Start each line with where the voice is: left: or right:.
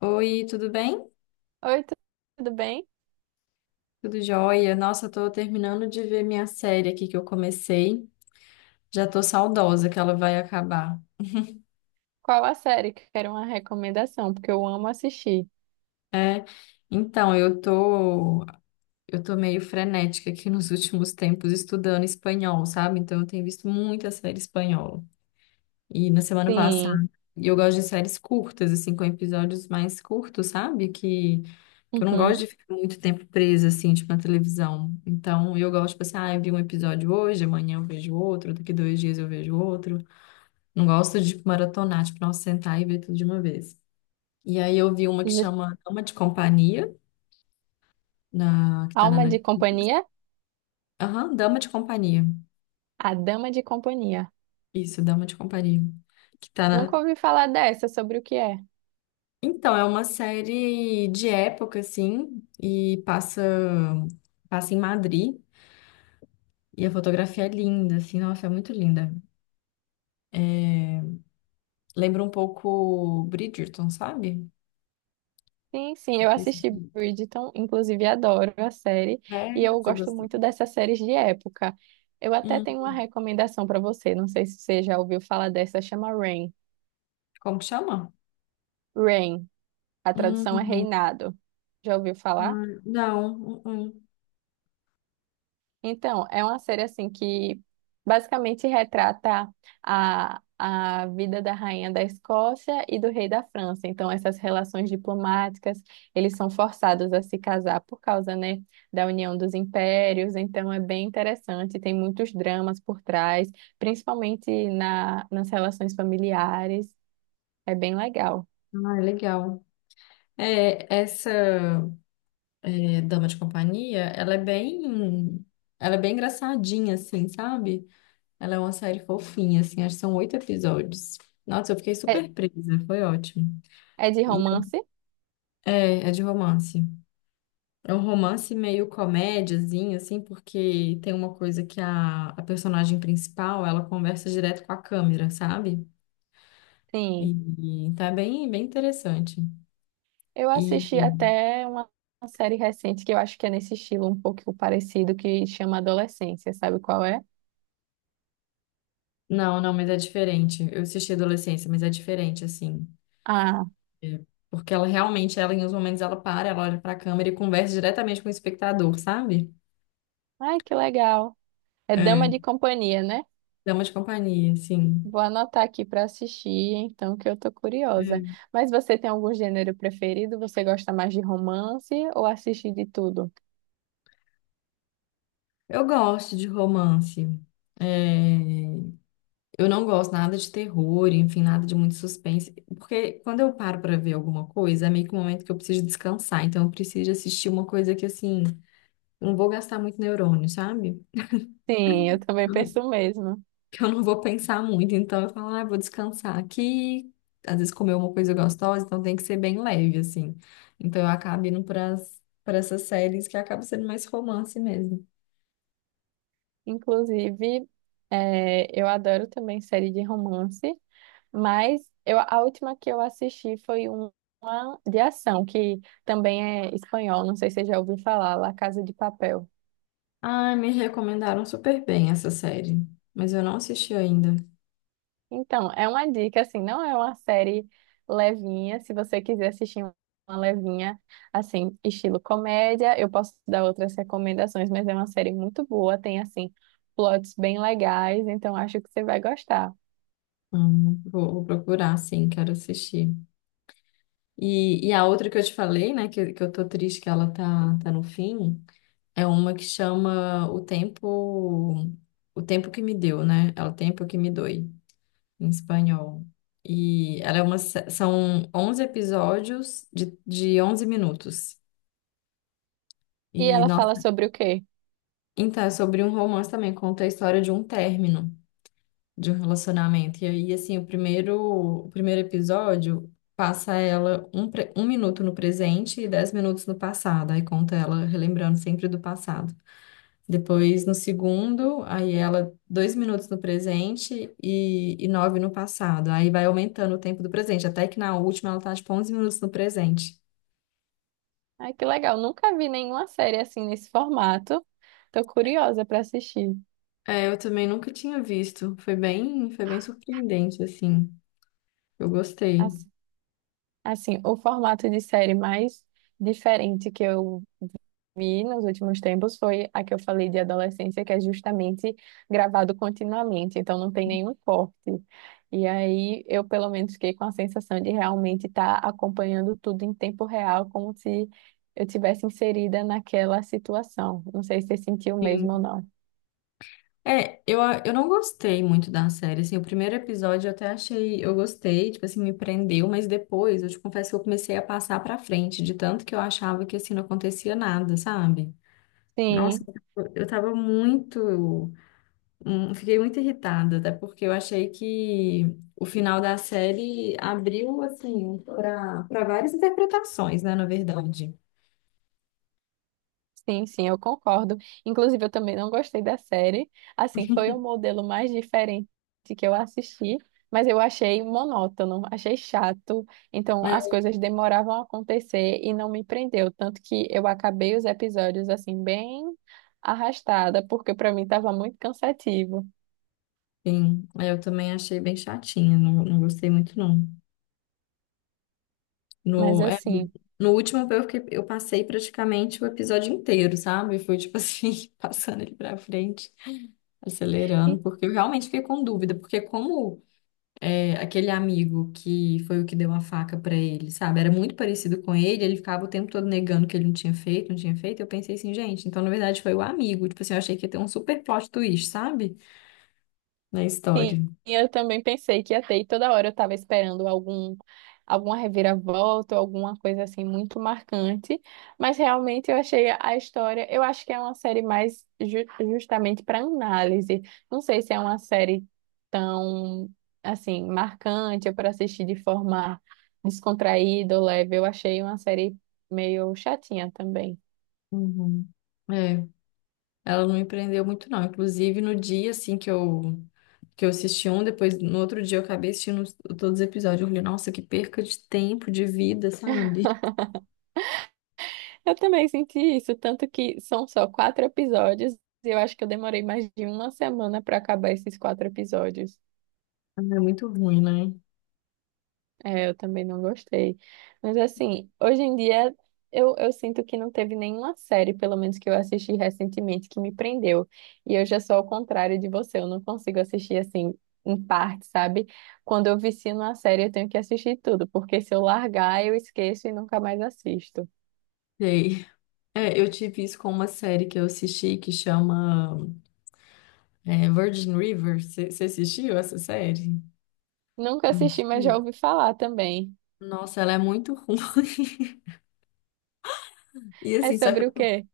left: Oi, tudo bem?
right: Oi, tudo bem?
left: Tudo jóia? Nossa, eu tô terminando de ver minha série aqui que eu comecei. Já tô saudosa que ela vai acabar.
right: Qual a série que quero uma recomendação? Porque eu amo assistir.
left: É, então, eu tô meio frenética aqui nos últimos tempos estudando espanhol, sabe? Então, eu tenho visto muita série espanhola. E na semana
right: Sim.
left: passada, e eu gosto de séries curtas, assim, com episódios mais curtos, sabe? Que eu não gosto de
right: Uhum.
left: ficar muito tempo presa, assim, tipo, na televisão. Então, eu gosto, tipo assim, ah, eu vi um episódio hoje, amanhã eu vejo outro, daqui 2 dias eu vejo outro. Não gosto de, tipo, maratonar, tipo, não sentar e ver tudo de uma vez. E aí eu vi uma que
right: J-
left: chama Dama de Companhia, que tá na
right: Alma de
left: Netflix.
right: Companhia?
left: Aham, Dama de Companhia.
right: A Dama de Companhia.
left: Isso, Dama de Companhia. Que tá na,
right: Nunca ouvi falar dessa, sobre o que é.
left: Então, é uma série de época, assim, e passa em Madrid. E a fotografia é linda, assim, nossa, é muito linda. Lembra um pouco Bridgerton, sabe?
right: Sim, sim, eu
left: Esse
right: assisti
left: filme.
right: Bridgerton, inclusive adoro a série, e
left: É,
right: eu
left: você
right: gosto
left: gostou?
right: muito dessas séries de época. Eu até
left: Hum,
right: tenho uma recomendação para você, não sei se você já ouviu falar dessa, chama Reign.
left: Como que chama?
right: Reign, a tradução é
left: Não.
right: reinado. Já ouviu falar?
left: Ah, não. Hum, hum.
right: Então, é uma série assim que basicamente retrata a vida da rainha da Escócia e do rei da França. Então, essas relações diplomáticas, eles são forçados a se casar por causa, né, da união dos impérios. Então, é bem interessante, tem muitos dramas por trás, principalmente nas relações familiares. É bem legal.
left: Ah, é legal. É, essa é, Dama de Companhia, ela é bem engraçadinha, assim, sabe? Ela é uma série fofinha, assim, acho que são oito episódios. Nossa, eu fiquei
right: É,
left: super presa, foi ótimo.
right: é de
left: E
right: romance?
left: é de romance. É um romance meio comédiazinho, assim, porque tem uma coisa que a personagem principal, ela conversa direto com a câmera, sabe?
right: Sim.
left: E tá bem interessante.
right: Eu assisti
left: E
right: até uma série recente que eu acho que é nesse estilo um pouco parecido, que chama Adolescência, sabe qual é?
left: não, não, mas é diferente. Eu assisti Adolescência, mas é diferente, assim.
right: Ah,
left: É, porque ela em uns momentos ela para, ela olha pra câmera e conversa diretamente com o espectador, sabe?
right: ai que legal. É Dama
left: É.
right: de Companhia, né?
left: Dama de companhia, sim.
right: Vou anotar aqui para assistir, então, que eu tô curiosa.
left: É.
right: Mas você tem algum gênero preferido? Você gosta mais de romance ou assiste de tudo?
left: Eu gosto de romance. É, eu não gosto nada de terror, enfim, nada de muito suspense. Porque quando eu paro pra ver alguma coisa, é meio que um momento que eu preciso descansar. Então eu preciso assistir uma coisa que, assim, eu não vou gastar muito neurônio, sabe?
right: Sim, eu também
left: Eu não-
right: penso o mesmo.
left: Que eu não vou pensar muito. Então eu falo, ah, eu vou descansar aqui. Às vezes comer uma coisa gostosa, então tem que ser bem leve, assim. Então eu acabo indo para essas séries que acabam sendo mais romance mesmo.
right: Inclusive, eu adoro também série de romance. Mas eu, a última que eu assisti uma de ação, que também é espanhol, não sei se você já ouviu falar, La Casa de Papel.
left: Ai, me recomendaram super bem essa série, mas eu não assisti ainda.
right: Então, é uma dica, assim, não é uma série levinha, se você quiser assistir uma levinha, assim, estilo comédia, eu posso dar outras recomendações, mas é uma série muito boa, tem, assim, plots bem legais, então acho que você vai gostar.
left: Vou procurar, sim, quero assistir. E a outra que eu te falei, né, que eu tô triste que ela tá no fim, é uma que chama O Tempo que Me Deu, né? É o Tempo que Me Doi, em espanhol. E ela é uma, são 11 episódios de 11 minutos.
right: E
left: E,
right: ela fala
left: nossa,
right: sobre o quê?
left: então, é sobre um romance também, conta a história de um término de um relacionamento. E aí, assim, o primeiro episódio passa ela 1 minuto no presente e 10 minutos no passado. Aí conta ela relembrando sempre do passado. Depois, no segundo, aí ela 2 minutos no presente e nove no passado. Aí vai aumentando o tempo do presente, até que na última ela tá, tipo, 11 minutos no presente.
right: Ai, que legal, nunca vi nenhuma série assim nesse formato, tô curiosa para assistir.
left: É, eu também nunca tinha visto. Foi bem surpreendente, assim. Eu gostei.
right: Assim, assim, o formato de série mais diferente que eu vi nos últimos tempos foi a que eu falei de adolescência, que é justamente gravado continuamente, então não tem nenhum corte. E aí eu, pelo menos, fiquei com a sensação de realmente estar acompanhando tudo em tempo real, como se eu tivesse inserida naquela situação. Não sei se você sentiu mesmo ou
left: Sim.
right: não.
left: É, eu não gostei muito da série, assim, o primeiro episódio eu até achei, eu gostei, tipo assim, me prendeu, mas depois, eu te confesso que eu comecei a passar pra frente, de tanto que eu achava que, assim, não acontecia nada, sabe? Nossa,
right: Sim.
left: eu tava muito, fiquei muito irritada, até porque eu achei que o final da série abriu, assim, para várias interpretações, né, na verdade.
right: Sim, sim, eu concordo. Inclusive, eu também não gostei da série. Assim, foi o modelo mais diferente que eu assisti, mas eu achei monótono, achei chato. Então, as
left: É,
right: coisas demoravam a acontecer e não me prendeu. Tanto que eu acabei os episódios, assim, bem arrastada, porque para mim estava muito cansativo.
left: enfim, eu também achei bem chatinha, não, não gostei muito, não.
right: Mas,
left: No, é, no
right: assim.
left: no último eu passei praticamente o episódio inteiro, sabe? Foi tipo assim, passando ele pra frente, acelerando, porque eu realmente fiquei com dúvida, porque como é, aquele amigo que foi o que deu a faca pra ele, sabe? Era muito parecido com ele, ele ficava o tempo todo negando que ele não tinha feito, não tinha feito, eu pensei assim, gente, então na verdade foi o amigo, tipo assim, eu achei que ia ter um super plot twist, sabe? Na história.
right: Sim, eu também pensei que ia ter, e toda hora eu estava esperando algum, alguma reviravolta, ou alguma coisa assim muito marcante, mas realmente eu achei a história, eu acho que é uma série mais justamente para análise. Não sei se é uma série tão assim marcante ou para assistir de forma descontraída ou leve. Eu achei uma série meio chatinha também.
left: Uhum. É. Ela não me prendeu muito, não. Inclusive, no dia, assim, que eu assisti um, depois, no outro dia, eu acabei assistindo todos os episódios. Eu falei, nossa, que perca de tempo, de vida, sabe?
right: Eu também senti isso, tanto que são só quatro episódios, e eu acho que eu demorei mais de uma semana para acabar esses quatro episódios.
left: Ah, é muito ruim, né?
right: É, eu também não gostei. Mas assim, hoje em dia eu sinto que não teve nenhuma série, pelo menos que eu assisti recentemente, que me prendeu. E eu já sou ao contrário de você, eu não consigo assistir assim em parte, sabe? Quando eu vicio numa série, eu tenho que assistir tudo, porque se eu largar, eu esqueço e nunca mais assisto.
left: Sei. É, eu tive isso com uma série que eu assisti que chama Virgin River. Você assistiu essa série?
right: Nunca
left: Não.
right: assisti, mas já ouvi falar também.
left: Nossa, ela é muito ruim. E
right: É
left: assim, só que
right: sobre o
left: eu
right: quê?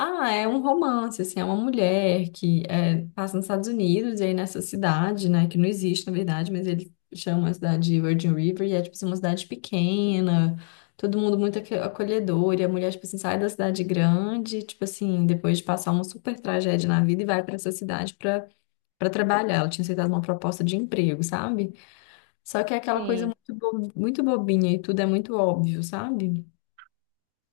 left: ah, é um romance, assim, é uma mulher que é, passa nos Estados Unidos e aí nessa cidade, né, que não existe na verdade, mas ele chama a cidade de Virgin River e é, tipo assim, uma cidade pequena, todo mundo muito acolhedor e a mulher, tipo assim, sai da cidade grande, tipo assim, depois de passar uma super tragédia na vida e vai pra essa cidade pra, trabalhar. Ela tinha aceitado uma proposta de emprego, sabe? Só que é aquela coisa
right: Sim.
left: muito, muito bobinha e tudo é muito óbvio, sabe?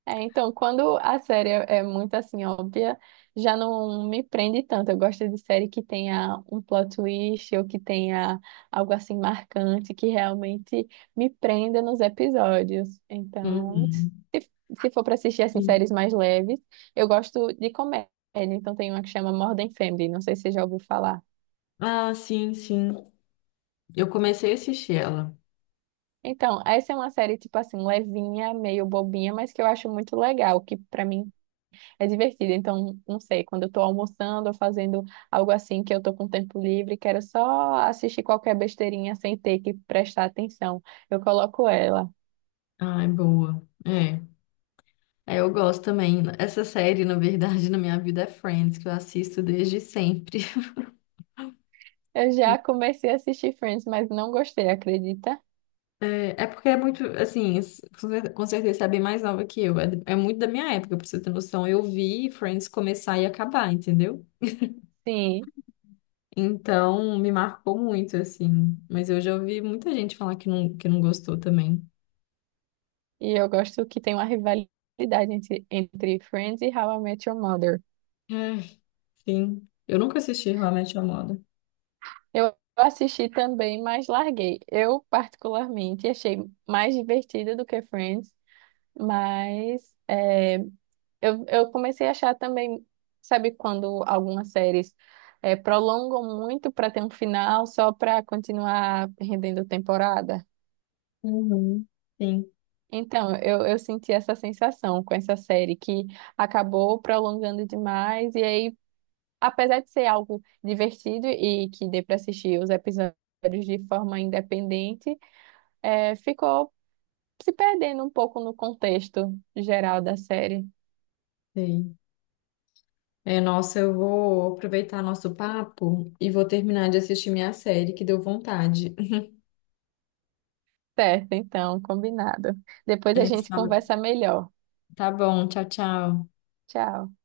right: É, então, quando a série é muito assim óbvia, já não me prende tanto. Eu gosto de série que tenha um plot twist ou que tenha algo assim marcante que realmente me prenda nos episódios. Então,
left: Uhum.
right: se for para assistir assim
left: Sim.
right: séries mais leves, eu gosto de comédia. Então, tem uma que chama Modern Family, não sei se você já ouviu falar.
left: Ah, sim, sim. Eu comecei a assistir ela.
right: Então, essa é uma série tipo assim levinha, meio bobinha, mas que eu acho muito legal, que para mim é divertido, então, não sei, quando eu tô almoçando ou fazendo algo assim que eu tô com tempo livre, quero só assistir qualquer besteirinha sem ter que prestar atenção. Eu coloco ela.
left: Ai, boa. É. É, eu gosto também. Essa série, na verdade, na minha vida é Friends, que eu assisto desde sempre.
right: Eu já comecei a assistir Friends, mas não gostei, acredita?
left: É porque é muito, assim, com certeza você é bem mais nova que eu. É muito da minha época, pra você ter noção. Eu vi Friends começar e acabar, entendeu?
right: Sim,
left: Então, me marcou muito, assim. Mas eu já ouvi muita gente falar que não, gostou também.
right: e eu gosto que tem uma rivalidade entre Friends e How I Met Your Mother.
left: É, sim. Eu nunca assisti How I Met Your Mother.
right: Eu assisti também, mas larguei. Eu, particularmente, achei mais divertida do que Friends, mas. Eu comecei a achar também, sabe, quando algumas séries prolongam muito para ter um final só para continuar rendendo temporada?
left: Uhum. Sim,
right: Então, eu senti essa sensação com essa série que acabou prolongando demais, e aí, apesar de ser algo divertido e que dê para assistir os episódios de forma independente, ficou se perdendo um pouco no contexto geral da série.
left: sei. É, nossa, eu vou aproveitar nosso papo e vou terminar de assistir minha série, que deu vontade.
right: Certo, então, combinado. Depois
left: A
right: a
left: gente se
right: gente
left: fala.
right: conversa melhor.
left: Tá bom, tchau, tchau.
right: Tchau.